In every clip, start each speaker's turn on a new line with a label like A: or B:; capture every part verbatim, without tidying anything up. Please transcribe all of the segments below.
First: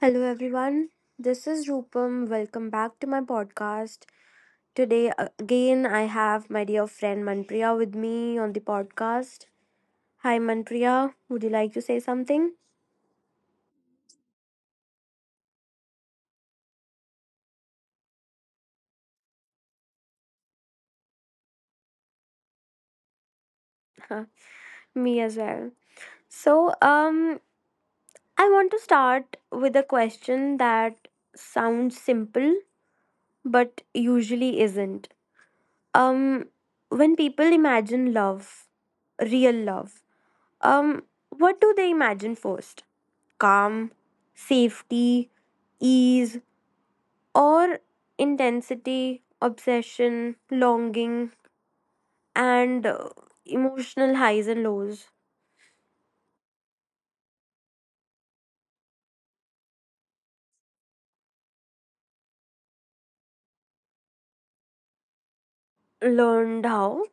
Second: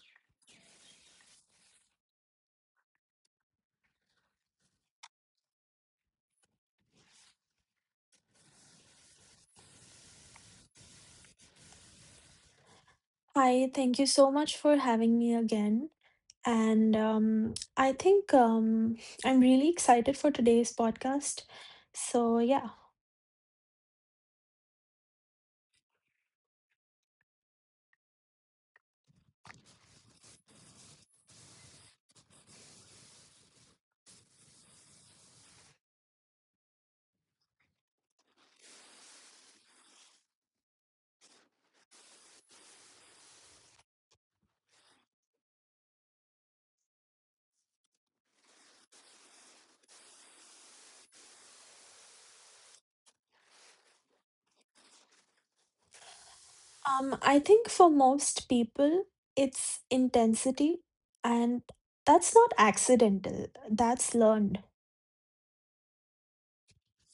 A: Hello, everyone. This is Rupam. Welcome back to my podcast. Today, uh, again, I have my dear friend Manpriya with me on the podcast. Hi, Manpriya. Would you like to say something?
B: Hi, thank you so much for having me again. And um, I think um, I'm really excited for today's podcast. So, yeah,
A: Huh, me as well. So, um, I want to start with a question that sounds simple but usually isn't. Um, when people imagine love, real love, um, what do they imagine first? Calm, safety, ease, or intensity, obsession, longing, and uh, emotional highs and lows.
B: um, I think for most people, it's intensity, and that's not accidental, that's learned.
A: Learned how.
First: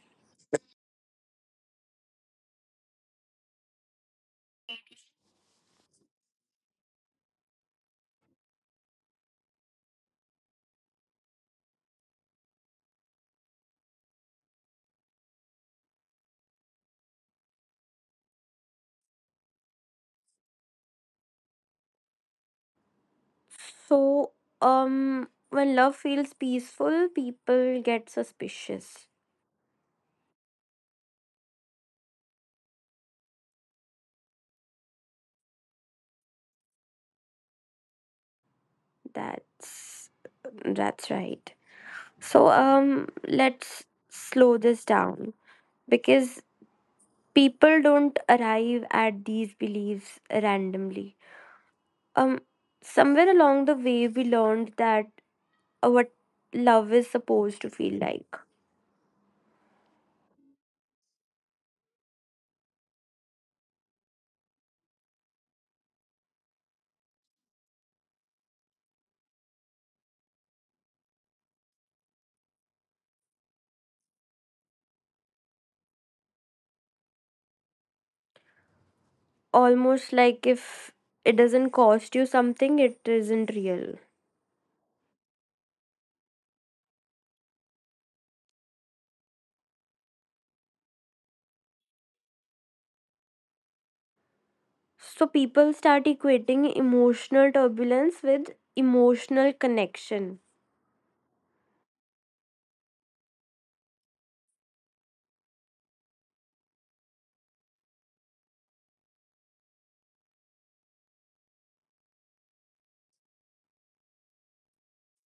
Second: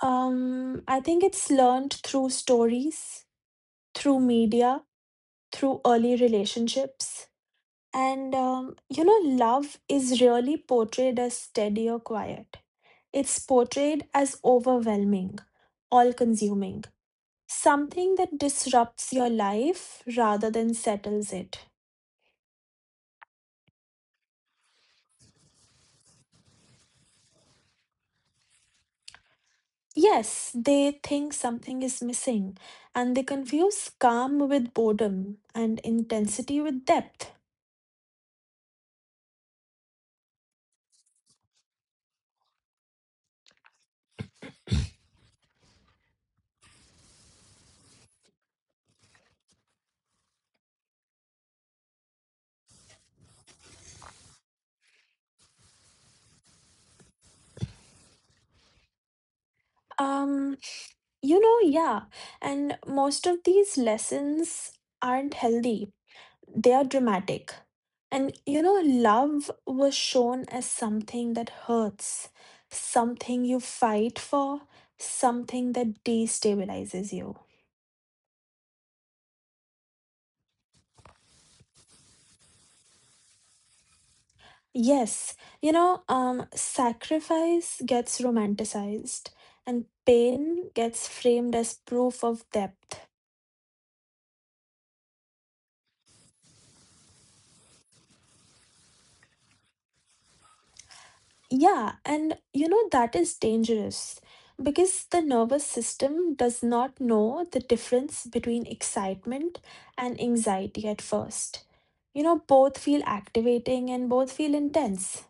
B: Um, I think it's learned through stories, through media, through early relationships. And, um, you know, love is really portrayed as steady or quiet. It's portrayed as overwhelming, all consuming, something that disrupts your life rather than settles it.
A: So, um, when love feels peaceful, people get suspicious.
B: Yes, they think something is missing, and they confuse calm with boredom and intensity with depth.
A: That's that's right. So, um, let's slow this down because people don't arrive at these beliefs randomly. um Somewhere along the way we learned that uh, what love is supposed to feel like.
B: Um, you know, yeah, and most of these lessons aren't healthy, they are dramatic. And you know, love was shown as something that hurts, something you fight for, something that destabilizes you.
A: Almost like if it doesn't cost you something, it isn't real.
B: Yes, you know, um, sacrifice gets romanticized and pain gets framed as proof of depth.
A: So people start equating emotional turbulence with emotional connection.
B: Yeah, and you know that is dangerous because the nervous system does not know the difference between excitement and anxiety at first. You know, both feel activating and both feel intense.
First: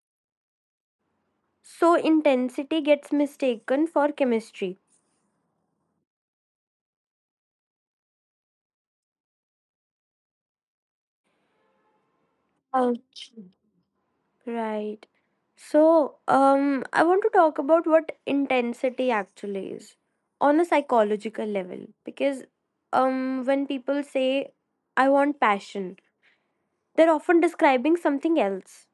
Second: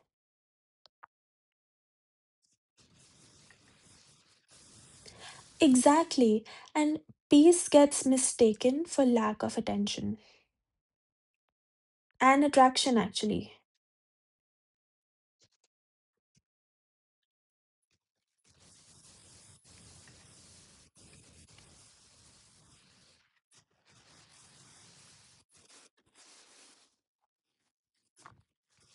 A: So intensity gets mistaken for chemistry.
B: Exactly, and peace gets mistaken for lack of attention and attraction
A: Ouch.
B: actually.
A: Right. So, um, I want to talk about what intensity actually is on a psychological level because um when people say I want passion, they're often describing something else.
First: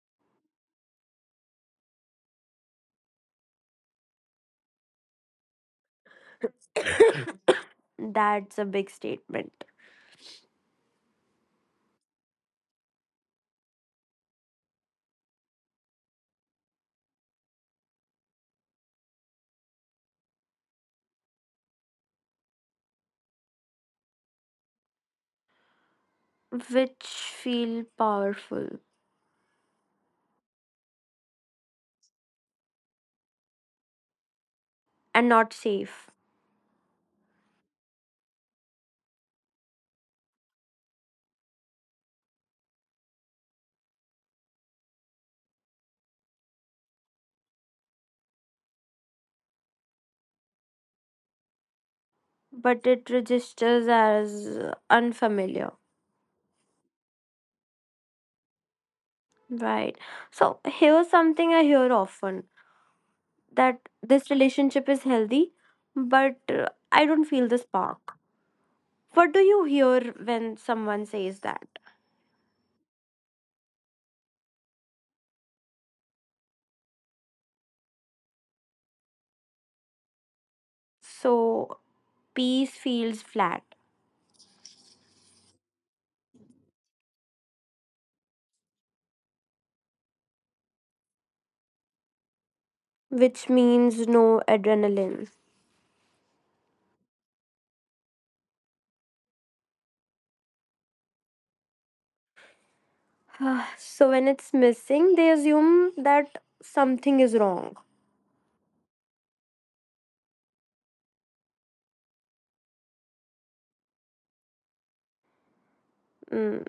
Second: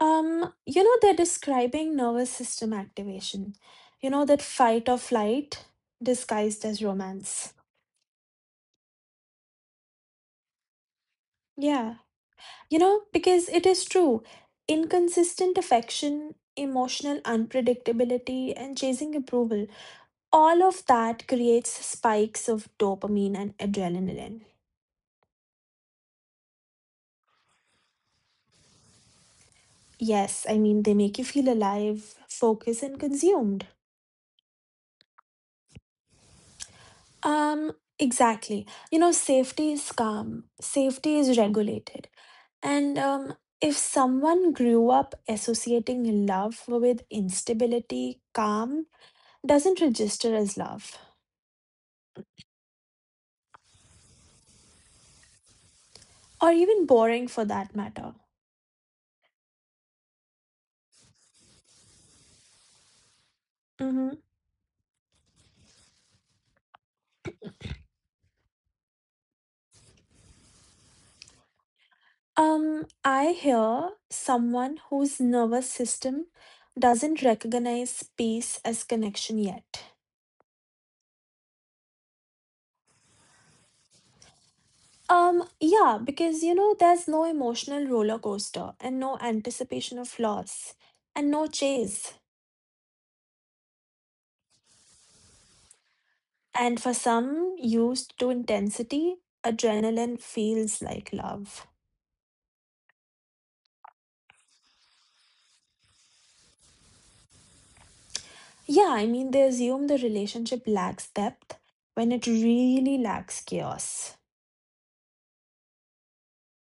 B: Um, you know, they're describing nervous system activation. You know, that fight or flight disguised as romance.
A: That's a big statement.
B: Yeah. You know, because it is true. Inconsistent affection, emotional unpredictability, and chasing approval, all of that creates spikes of dopamine and adrenaline.
A: Which feel powerful.
B: Yes, I mean, they make you feel alive, focused, and consumed.
A: And not safe,
B: Um, exactly. You know, safety is calm, safety is regulated. And um, if someone grew up associating love with instability, calm doesn't register as love,
A: but it registers as unfamiliar.
B: or even boring for that matter.
A: Right. So, here's something I hear often. That
B: Mhm.
A: this relationship is healthy, but uh, I don't feel the spark. What do you hear when someone says that?
B: Um, I hear someone whose nervous system doesn't recognize space as connection yet.
A: So, peace feels flat,
B: Um, yeah, because you know, there's no emotional roller coaster and no anticipation of loss and no chase.
A: which means no adrenaline.
B: And for some used to intensity, adrenaline feels like love.
A: So, when it's missing, they assume that something is wrong.
B: Yeah, I mean, they assume the relationship lacks depth when it really lacks chaos.
A: Mm,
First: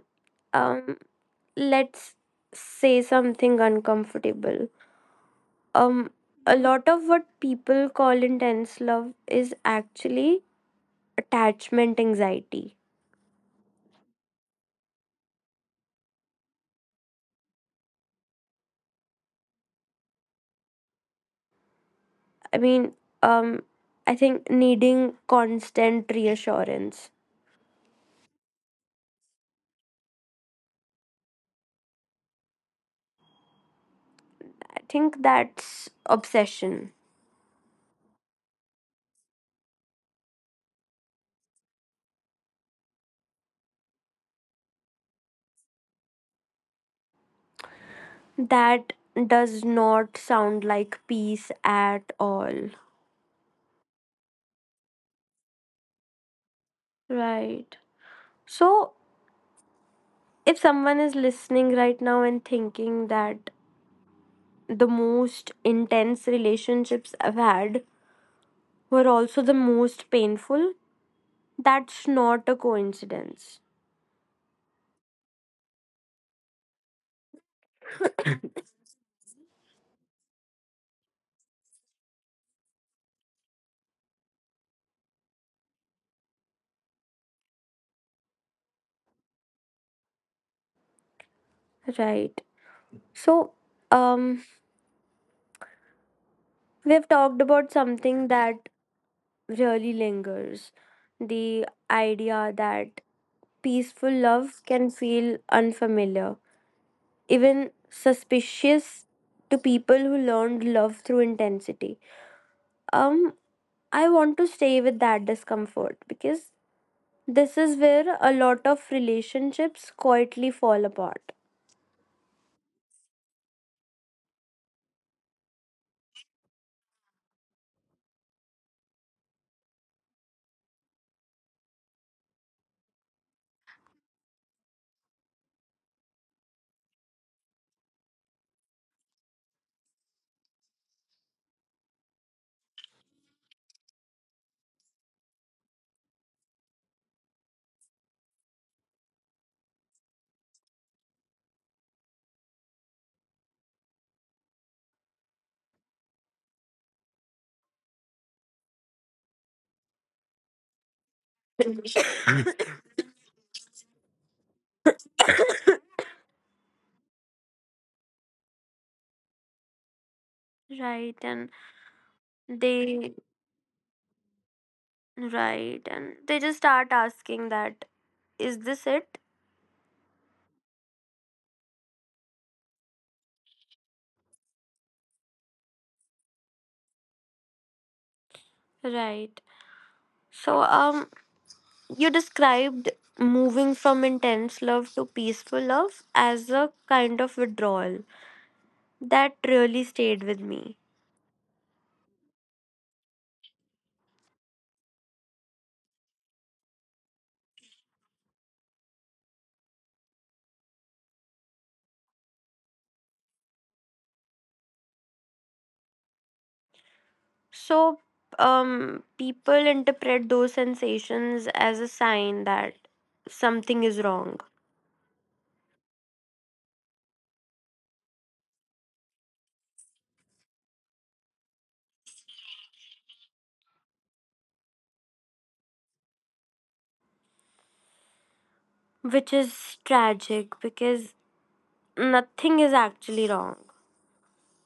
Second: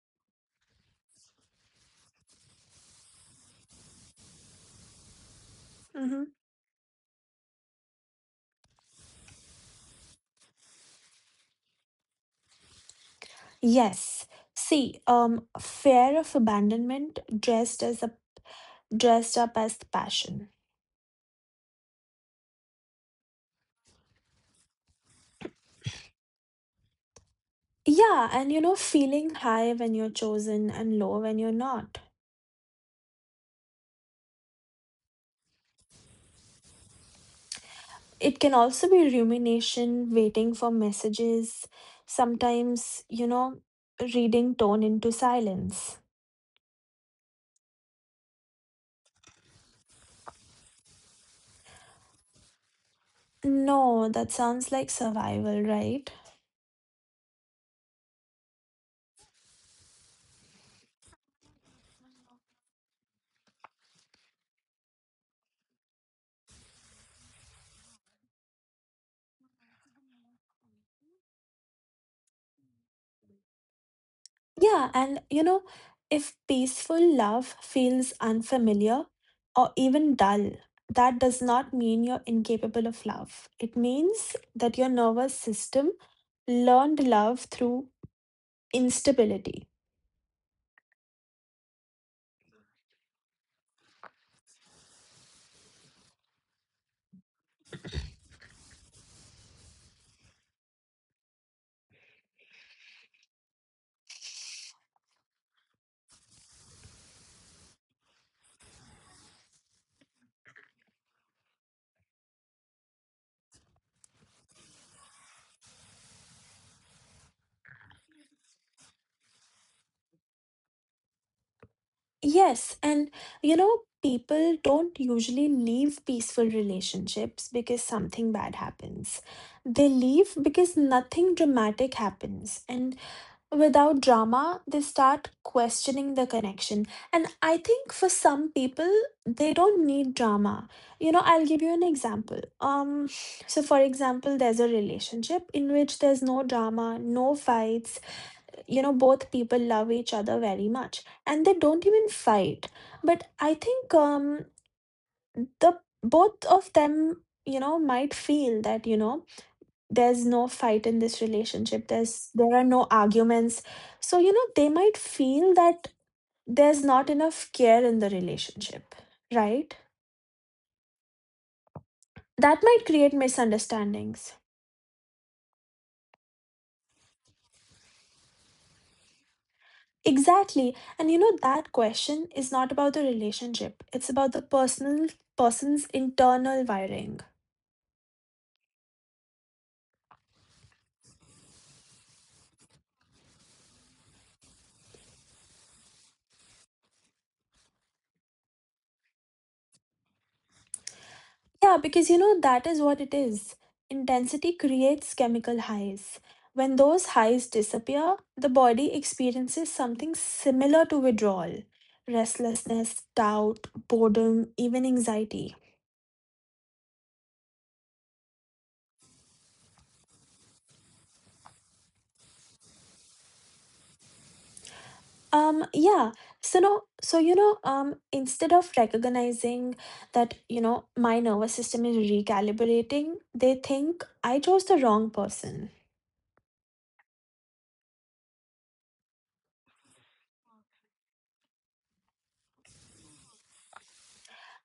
A: um, let's say something uncomfortable. Um,
B: Mhm.
A: a lot of what people call intense love is actually attachment anxiety.
B: Yes. See, um, fear of abandonment dressed as a dressed up as passion.
A: I mean, um, I think needing constant reassurance.
B: Yeah, and you know, feeling high when you're chosen and low when you're not.
A: I think that's obsession.
B: It can also be rumination, waiting for messages, sometimes, you know, reading tone into silence.
A: That does not sound like peace at all.
B: No, that sounds like survival, right?
A: Right. So, if someone is listening right now and thinking that the most intense relationships I've had were also the most painful, that's not a coincidence.
B: Yeah, and you know, if peaceful love feels unfamiliar or even dull, that does not mean you're incapable of love. It means that your nervous system learned love through instability.
A: Right. So, um, we've talked about something that really lingers. The idea that peaceful love can feel unfamiliar, even suspicious to people who learned love through intensity. Um, I want to stay with that discomfort because this is where a lot of relationships quietly fall apart.
B: Yes, and you know, people don't usually leave peaceful relationships because something bad happens. They leave because nothing dramatic happens. And without drama, they start questioning the connection. And I think for some people, they don't need drama. You know, I'll give you an example. Um, so for example, there's a relationship in which there's no drama, no fights, you know both people love each other very much and they don't even fight, but I think um the both of them you know might feel that you know there's no fight in this relationship, there's there are no arguments, so you know they might feel that there's not enough care in the relationship, right?
A: Right, and
B: That might create
A: they
B: misunderstandings.
A: right, and they just start asking that, is this it?
B: Exactly, and you know that question is not about the relationship, it's about the personal person's internal wiring.
A: Right. So um, you described moving from intense love to peaceful love as a kind of withdrawal. That really stayed with me.
B: Yeah, because you know, that is what it is. Intensity creates chemical highs. When those highs disappear, the body experiences something similar to withdrawal: restlessness, doubt, boredom, even anxiety.
A: So, um, people interpret those sensations as a sign that something is wrong,
B: Um, yeah. So no, so you know, um, Instead of recognizing that, you know, my nervous system is recalibrating, they think I chose the wrong person.
A: which is tragic because nothing is actually wrong.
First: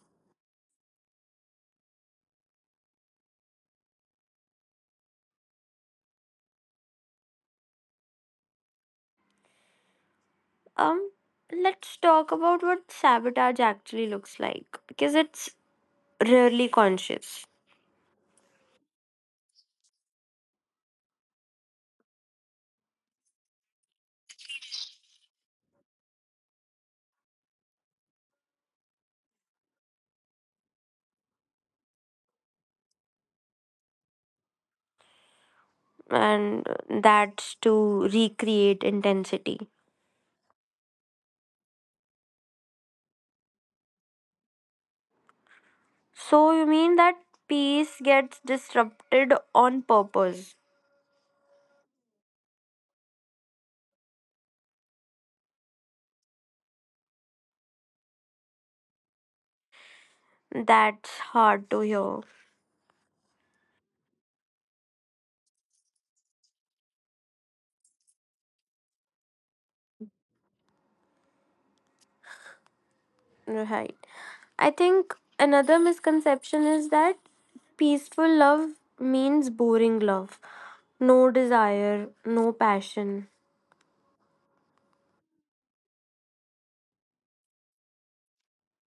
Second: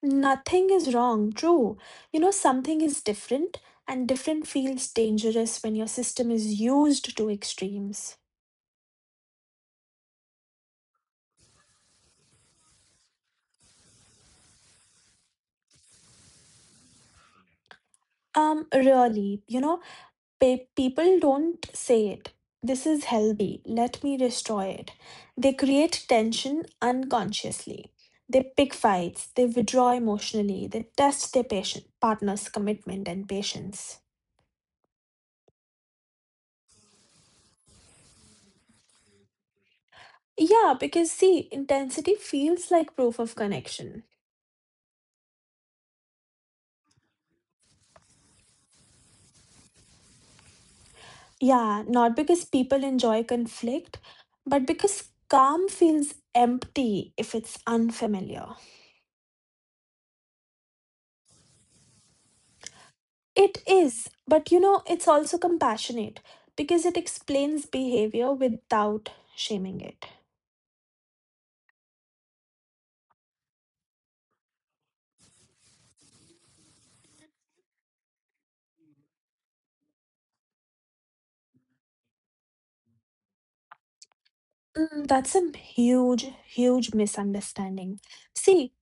B: Nothing is wrong, true. You know, something is different, and different feels dangerous when your system is used to extremes.
A: Um, let's talk about what sabotage actually looks like because it's rarely conscious.
B: Um, really, you know, pe- People don't say it. This is healthy, let me destroy it. They create tension unconsciously. They pick fights, they withdraw emotionally, they test their patient, partner's commitment and patience.
A: And that's to recreate intensity.
B: Yeah, because see, intensity feels like proof of connection.
A: So, you mean that peace gets disrupted on purpose?
B: Yeah, not because people enjoy conflict, but because calm feels empty if it's unfamiliar.
A: That's hard to hear.
B: It is, but you know, it's also compassionate because it explains behavior without shaming it.
A: Right. I think another misconception is that peaceful love means boring love. No desire, no passion.
B: Mm, that's a huge, huge misunderstanding. See,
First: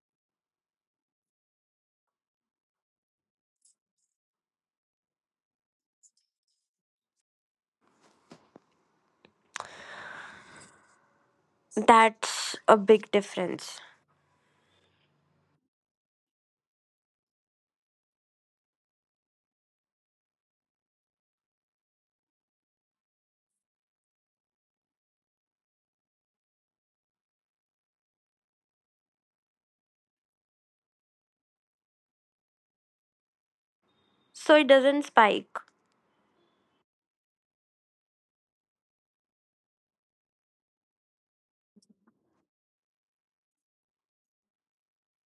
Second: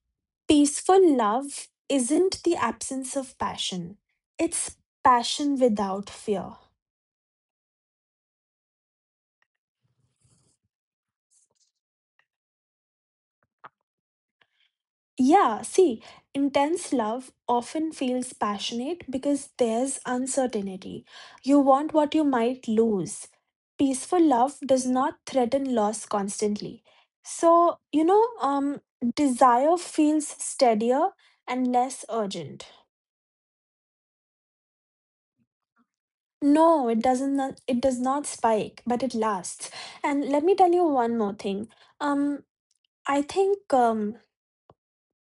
B: peaceful love isn't the absence of passion, it's passion without fear.
A: That's a big difference.
B: Yeah, see, intense love often feels passionate because there's uncertainty. You want what you might lose. Peaceful love does not threaten loss constantly. So, you know, um, desire feels steadier and less urgent.
A: So it doesn't spike.
B: No, it doesn't not- it does not spike, but it lasts. And let me tell you one more thing. Um, I think um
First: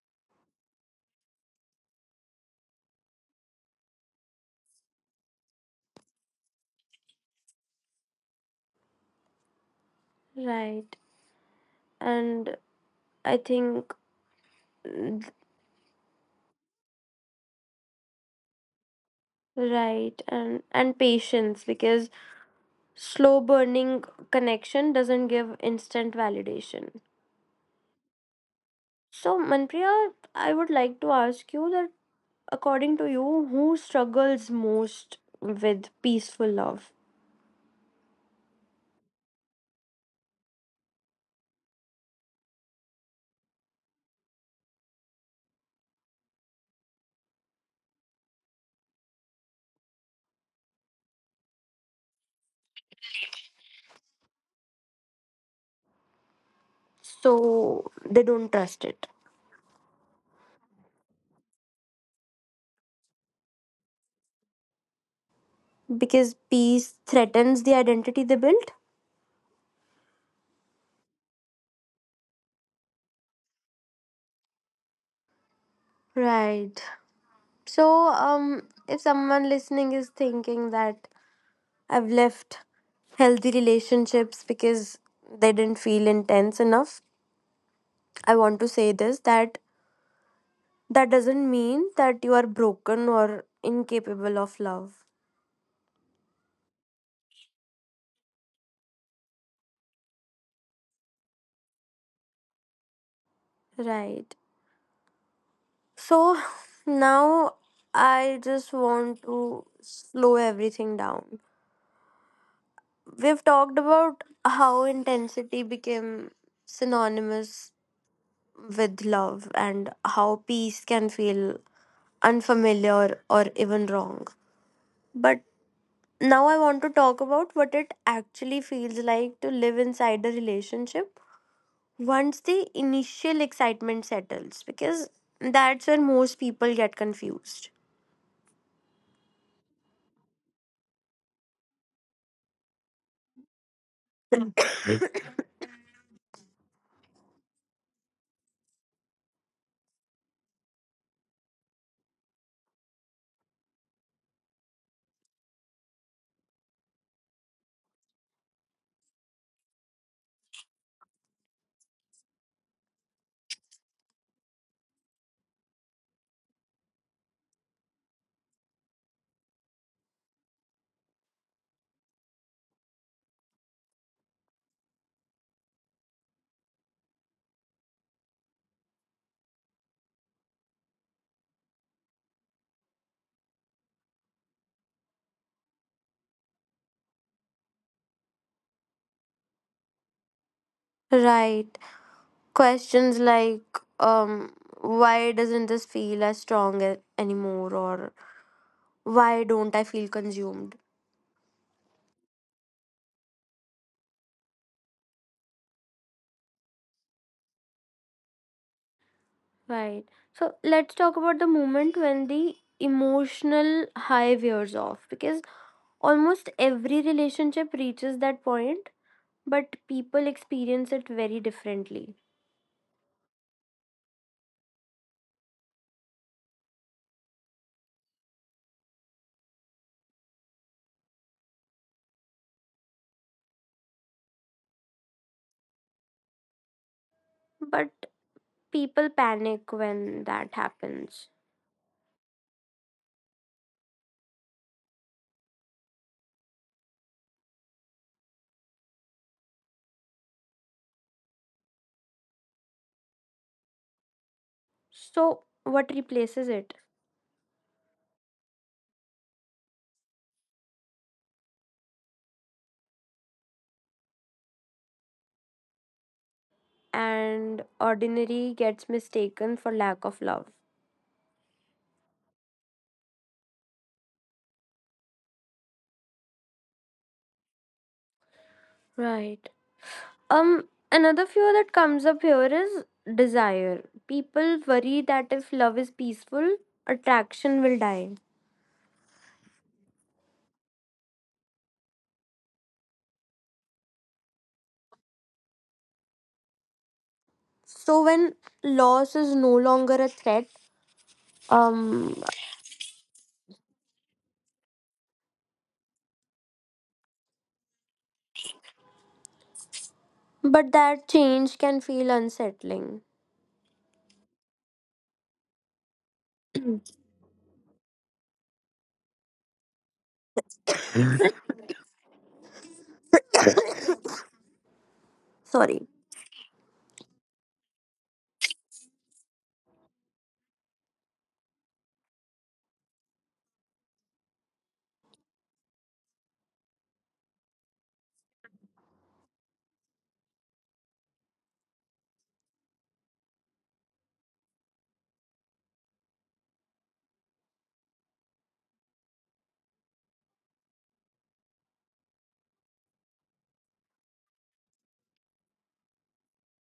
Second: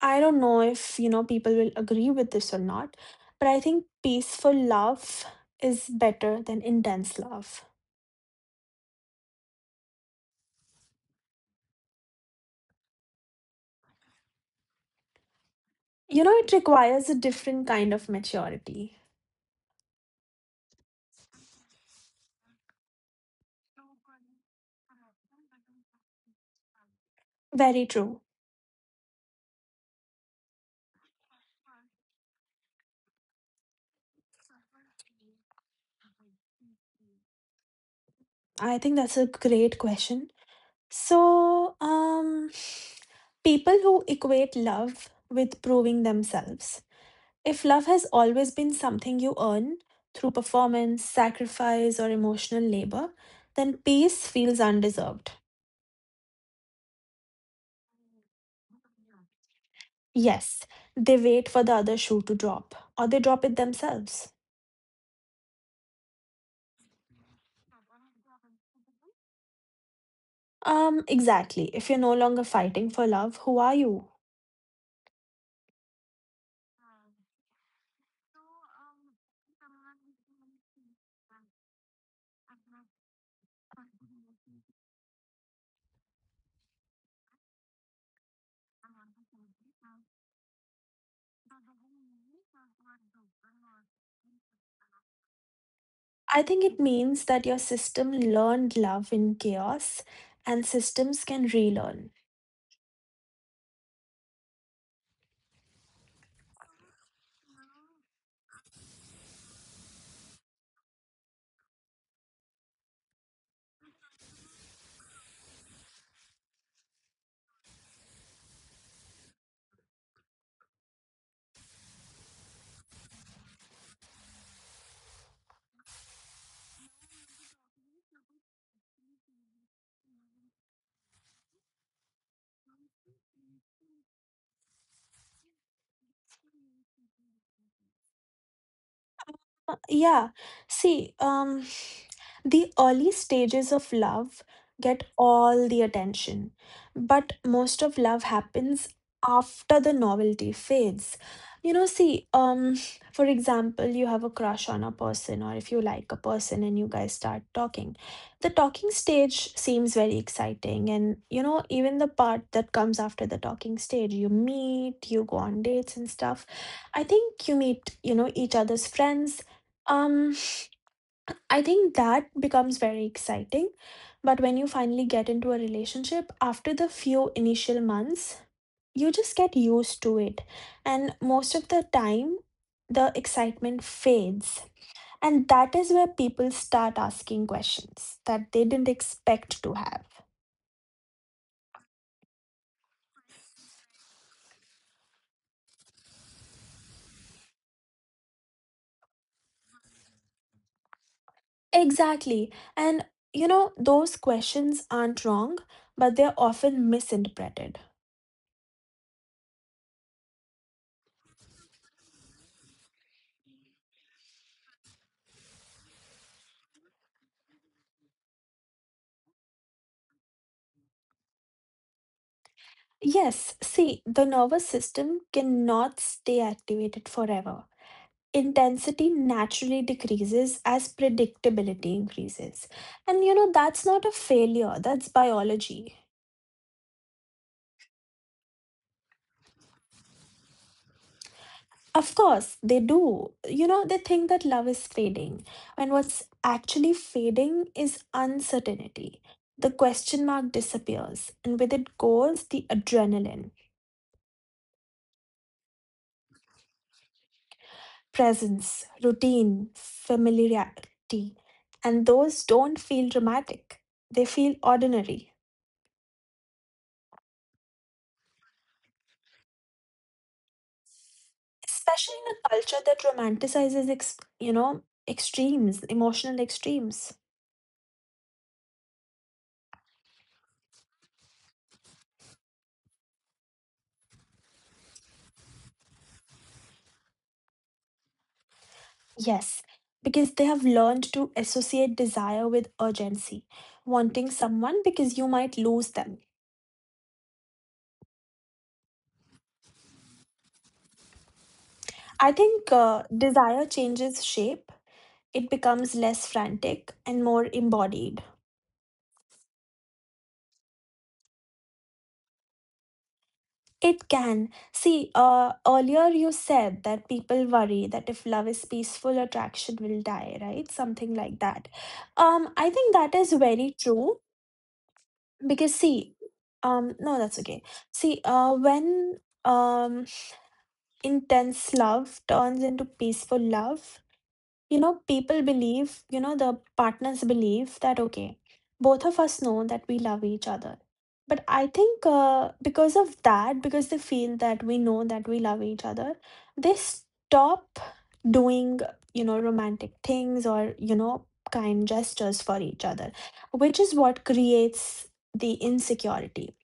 B: I don't know if, you know, people will agree with this or not, but I think peaceful love is better than intense love.
A: Right. And I think
B: You know, it requires a different kind of maturity.
A: right, and and patience because slow burning connection doesn't give instant validation.
B: Very true.
A: So, Manpriya, I would like to ask you that according to you, who struggles most with peaceful love?
B: I think that's a great question. So, um, people who equate love with proving themselves. If love has always been something you earn through performance, sacrifice, or emotional labor, then peace feels undeserved.
A: So they don't trust it
B: Yes, they wait for the other shoe to drop, or they drop it themselves.
A: because peace threatens the identity they built.
B: Um, exactly. If you're no longer fighting for love, who are you?
A: Right. So, um, if someone listening is thinking that I've left healthy relationships because they didn't feel intense enough. I want to say this, that that doesn't mean that you are broken or incapable of love.
B: I think it means that your system learned love in chaos, and systems can relearn.
A: Right. So now I just want to slow everything down. We've talked about how intensity became synonymous with love and how peace can feel unfamiliar or even wrong. But now I want to talk about what it actually feels like to live inside a relationship once the initial excitement settles because that's where most people get confused.
B: Uh, Yeah. See, um, the early stages of love get all the attention, but most of love happens after the novelty fades. You know, see, um, for example, you have a crush on a person, or if you like a person and you guys start talking, the talking stage seems very exciting. And, you know, even the part that comes after the talking stage, you meet, you go on dates and stuff. I think you meet, you know, each other's friends, um, I think that becomes very exciting. But when you finally get into a relationship, after the few initial months, you just get used to it. And most of the time, the excitement fades. And that is where people start asking questions that they didn't expect to have.
A: Right. Questions like um, why doesn't this feel as strong a- anymore, or why don't I feel consumed?
B: Exactly. And you know, those questions aren't wrong, but they're often misinterpreted.
A: Right. So let's talk about the moment when the emotional high wears off because almost every relationship reaches that point but people experience it very differently.
B: Yes, see, the nervous system cannot stay activated forever. Intensity naturally decreases as predictability increases. And you know, that's not a failure, that's biology.
A: But people panic when that happens.
B: Of course, they do. You know, they think that love is fading. And what's actually fading is uncertainty. The question mark disappears, and with it goes the adrenaline.
A: So, what replaces it?
B: Presence, routine, familiarity, and those don't feel dramatic. They feel ordinary,
A: And ordinary gets mistaken for lack of love.
B: especially in a culture that romanticizes, ex- you know, extremes, emotional extremes.
A: Right. Um, another fear that comes up here is desire. People worry that if love is peaceful, attraction will die.
B: Yes, because they have learned to associate desire with urgency, wanting someone because you might lose them.
A: So when loss is no longer a threat, um,
B: I think uh, desire changes shape. It becomes less frantic and more embodied.
A: but that change can feel unsettling.
B: It can. See, uh, earlier you said that people worry that if love is peaceful, attraction will die, right? Something like that. Um, I think that is very true because
A: Sorry.
B: see, um, no, that's okay. See, uh, when um intense love turns into peaceful love, you know, people believe, you know, the partners believe that, okay, both of us know that we love each other. But I think uh, because of that, because they feel that we know that we love each other, they stop doing, you know, romantic things or, you know, kind gestures for each other, which is what creates the insecurity,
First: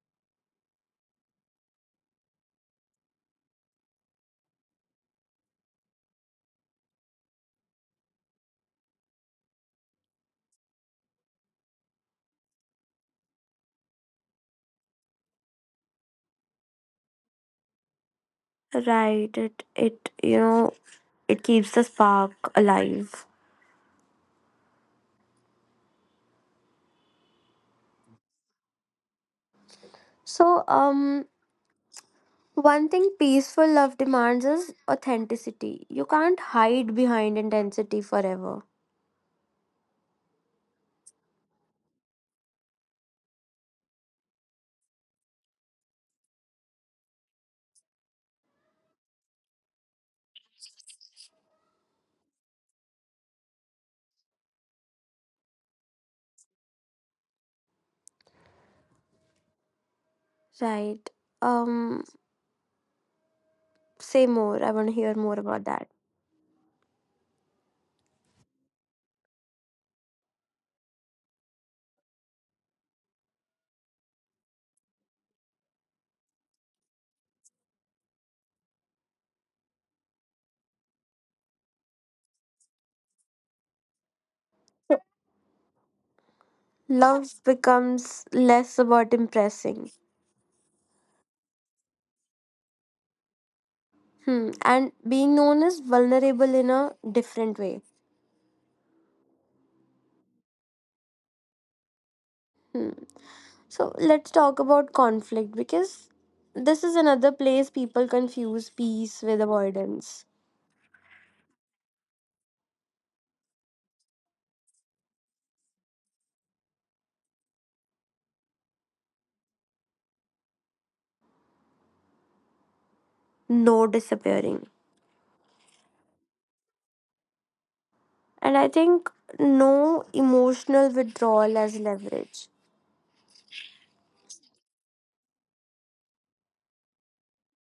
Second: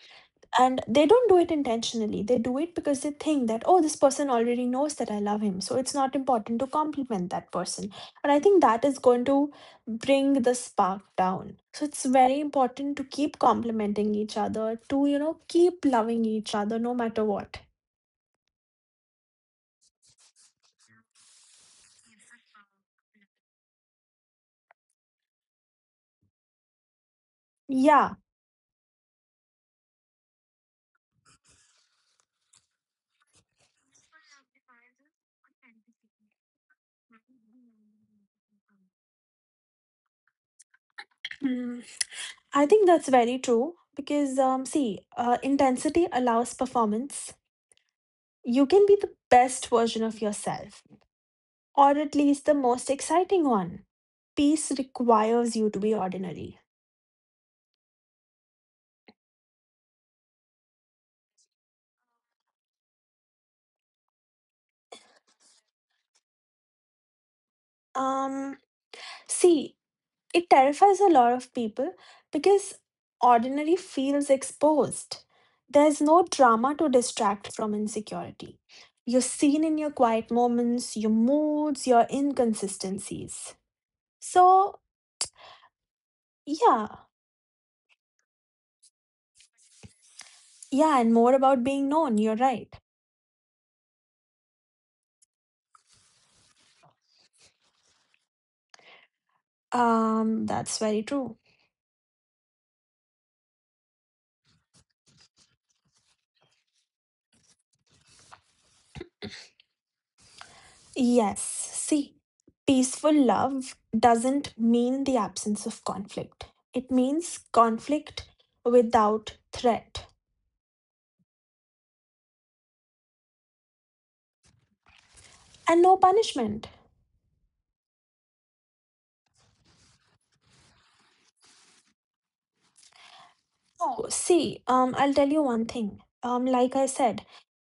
B: and they don't do it intentionally, they do it because they think that oh, this person already knows that I love him, so it's not important to compliment that person. And I think that is going to bring the spark down, so it's very important to keep complimenting each other, to you know keep loving each other no matter what.
A: Right. It it you know it keeps the spark alive.
B: Yeah.
A: So, um, one thing peaceful love demands is authenticity. You can't hide behind intensity forever.
B: Mm, I think that's very true because, um, see, uh, intensity allows performance. You can be the best version of yourself, or at least the most exciting one. Peace requires you to be ordinary.
A: Right. Um, say more. I want to hear more about that.
B: Um, See, it terrifies a lot of people because ordinary feels exposed. There's no drama to distract from insecurity. You're seen in your quiet moments, your moods, your inconsistencies. So,
A: So,
B: yeah,
A: love becomes less about impressing.
B: yeah, and more about being known, you're right.
A: Hmm. And being known as vulnerable in a different way.
B: Um, that's very true.
A: Hmm. So let's talk about conflict because this is another place people confuse peace with avoidance.
B: Yes. See, peaceful love doesn't mean the absence of conflict. It means conflict without threat
A: No disappearing.
B: and no punishment.
A: And I think no emotional withdrawal as leverage.
B: Oh, see, um, I'll tell you one thing. Um, like I said,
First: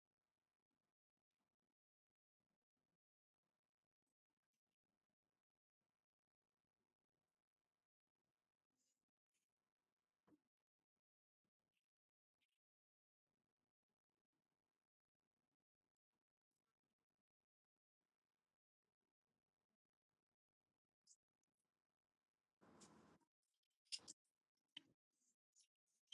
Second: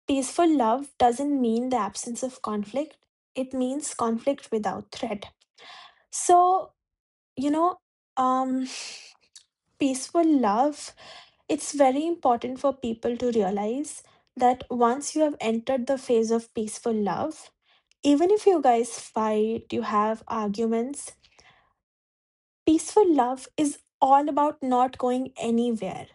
B: peaceful love doesn't mean the absence of conflict. It means conflict without threat. So, you know, um, peaceful love, it's very important for people to realize that once you have entered the phase of peaceful love, even if you guys fight, you have arguments, peaceful love is all about not going anywhere,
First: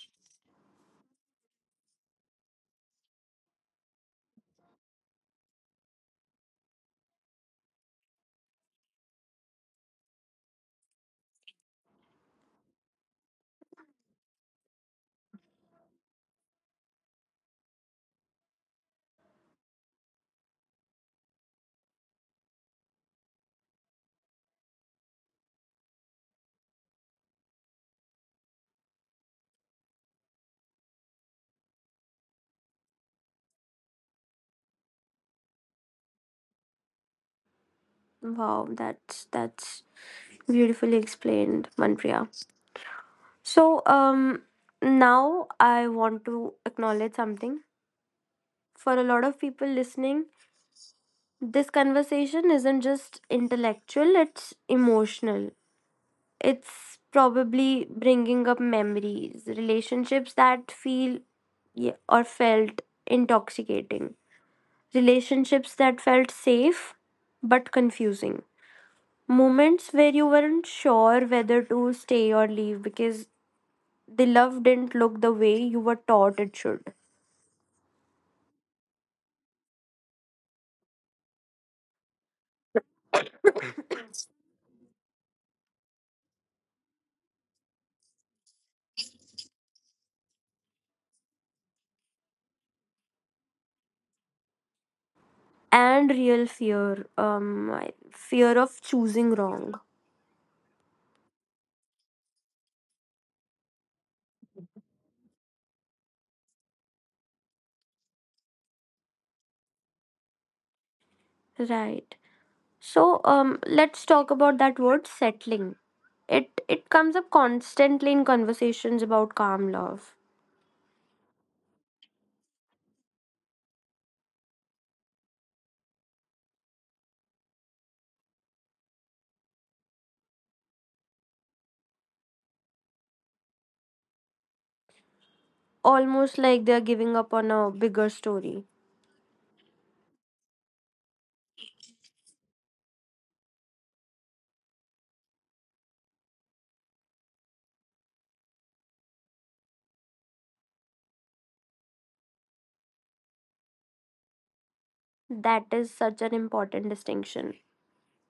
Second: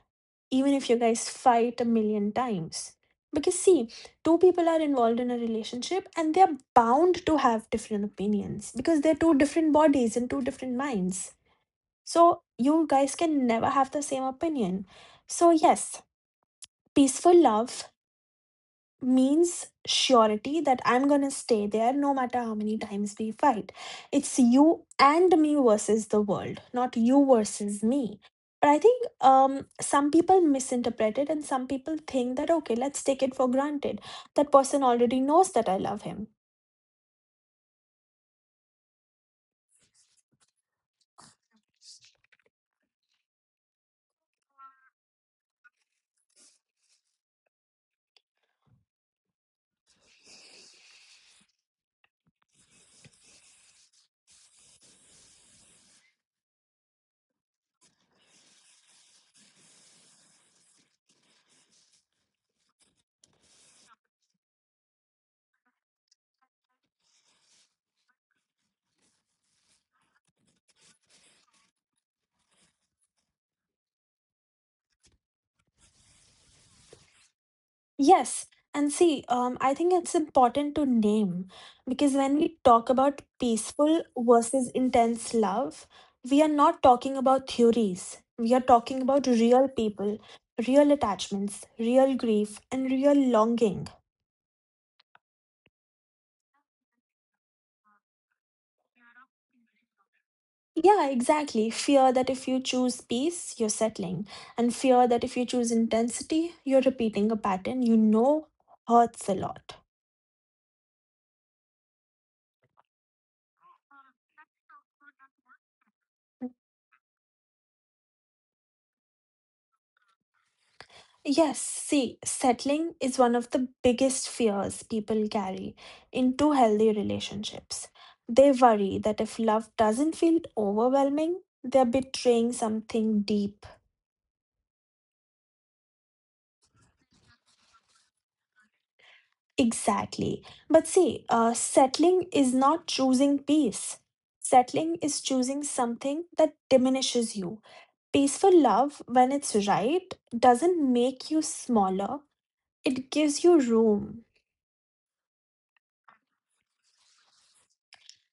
B: even if you guys fight a million times. Because, see, two people are involved in a relationship and they're bound to have different opinions because they're two different bodies and two different minds. So, you guys can never have the same opinion. So, yes, peaceful love means surety that I'm gonna stay there no matter how many times we fight. It's you and me versus the world, not you versus me. But I think um, some people misinterpret it, and some people think that okay, let's take it for granted. That person already knows that I love him.
A: Wow, that's that's beautifully explained, Manpriya. So um, now I want to acknowledge something. For a lot of people listening, this conversation isn't just intellectual, it's emotional. It's probably bringing up memories, relationships that feel yeah, or felt intoxicating, relationships that felt safe but confusing, moments where you weren't sure whether to stay or leave because the love didn't look the way you were taught it should,
B: Yes. And see, um, I think it's important to name because when we talk about peaceful versus intense love, we are not talking about theories. We are talking about real people, real attachments, real grief, and real longing.
A: and real fear, um, I- fear of choosing wrong.
B: Yeah, exactly. Fear that if you choose peace, you're settling. And fear that if you choose intensity, you're repeating a pattern you know hurts a lot.
A: Right. So um, let's talk about that word settling. It it comes up constantly in conversations about calm love,
B: Yes, see, settling is one of the biggest fears people carry into healthy relationships. They worry that if love doesn't feel overwhelming, they're betraying something deep.
A: almost like they're giving up on a bigger story.
B: Exactly. But see, uh, settling is not choosing peace. Settling is choosing something that diminishes you. Peaceful love, when it's right, doesn't make you smaller, it gives you room.
A: That is such an important distinction.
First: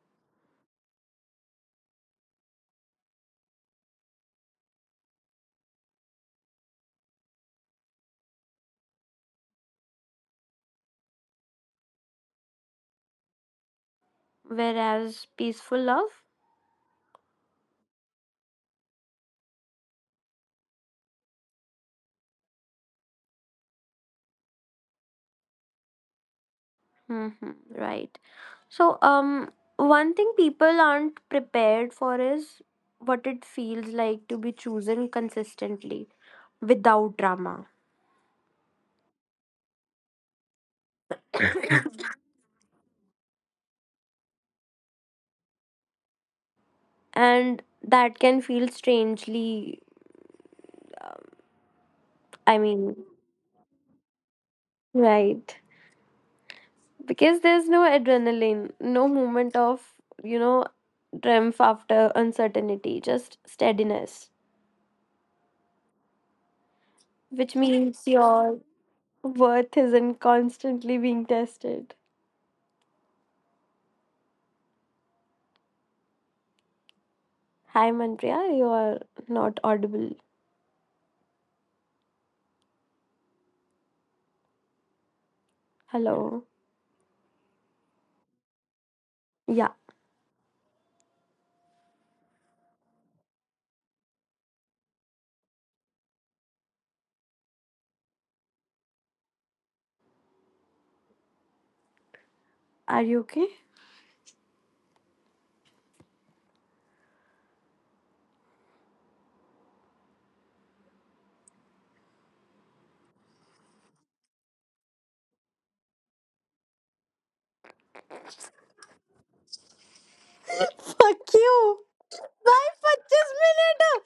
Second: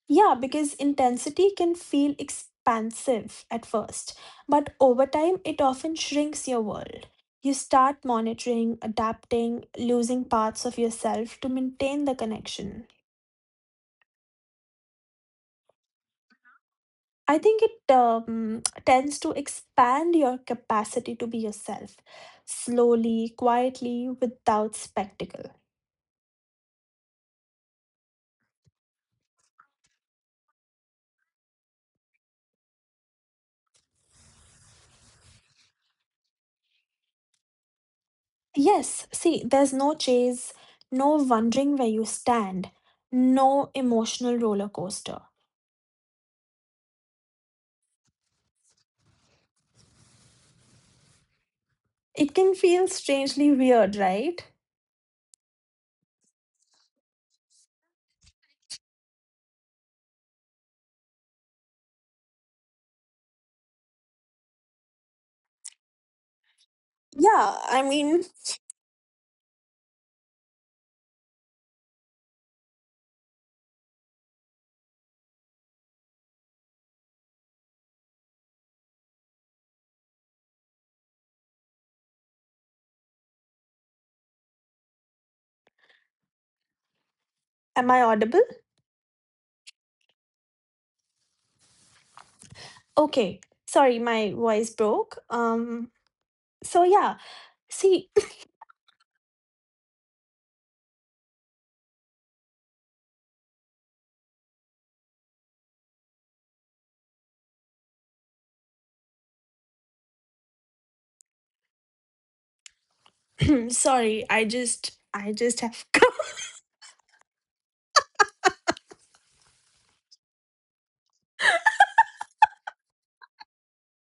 B: Yeah, because intensity can feel expansive at first, but over time it often shrinks your world. You start monitoring, adapting, losing parts of yourself to maintain the connection.
A: Whereas peaceful love,
B: I think it um, tends to expand your capacity to be yourself, slowly, quietly, without spectacle.
A: mm-hmm, right? So um, one thing people aren't prepared for is what it feels like to be chosen consistently without drama,
B: Yes, see, there's no chase, no wondering where you stand, no emotional roller coaster.
A: and that can feel strangely.
B: It can
A: I
B: feel
A: mean.
B: strangely weird, right?
A: Right. Because there's no adrenaline, no moment of, you know, triumph after uncertainty, just steadiness, which
B: Yeah, I
A: means
B: mean,
A: your worth isn't constantly being tested. Hi, Manpriya, you are not audible. Hello.
B: am I audible?
A: Yeah,
B: Okay. Sorry, my voice broke. Um so yeah. See,
A: are you okay?
B: sorry, I just I just have
A: Fuck you! Bye, twenty-five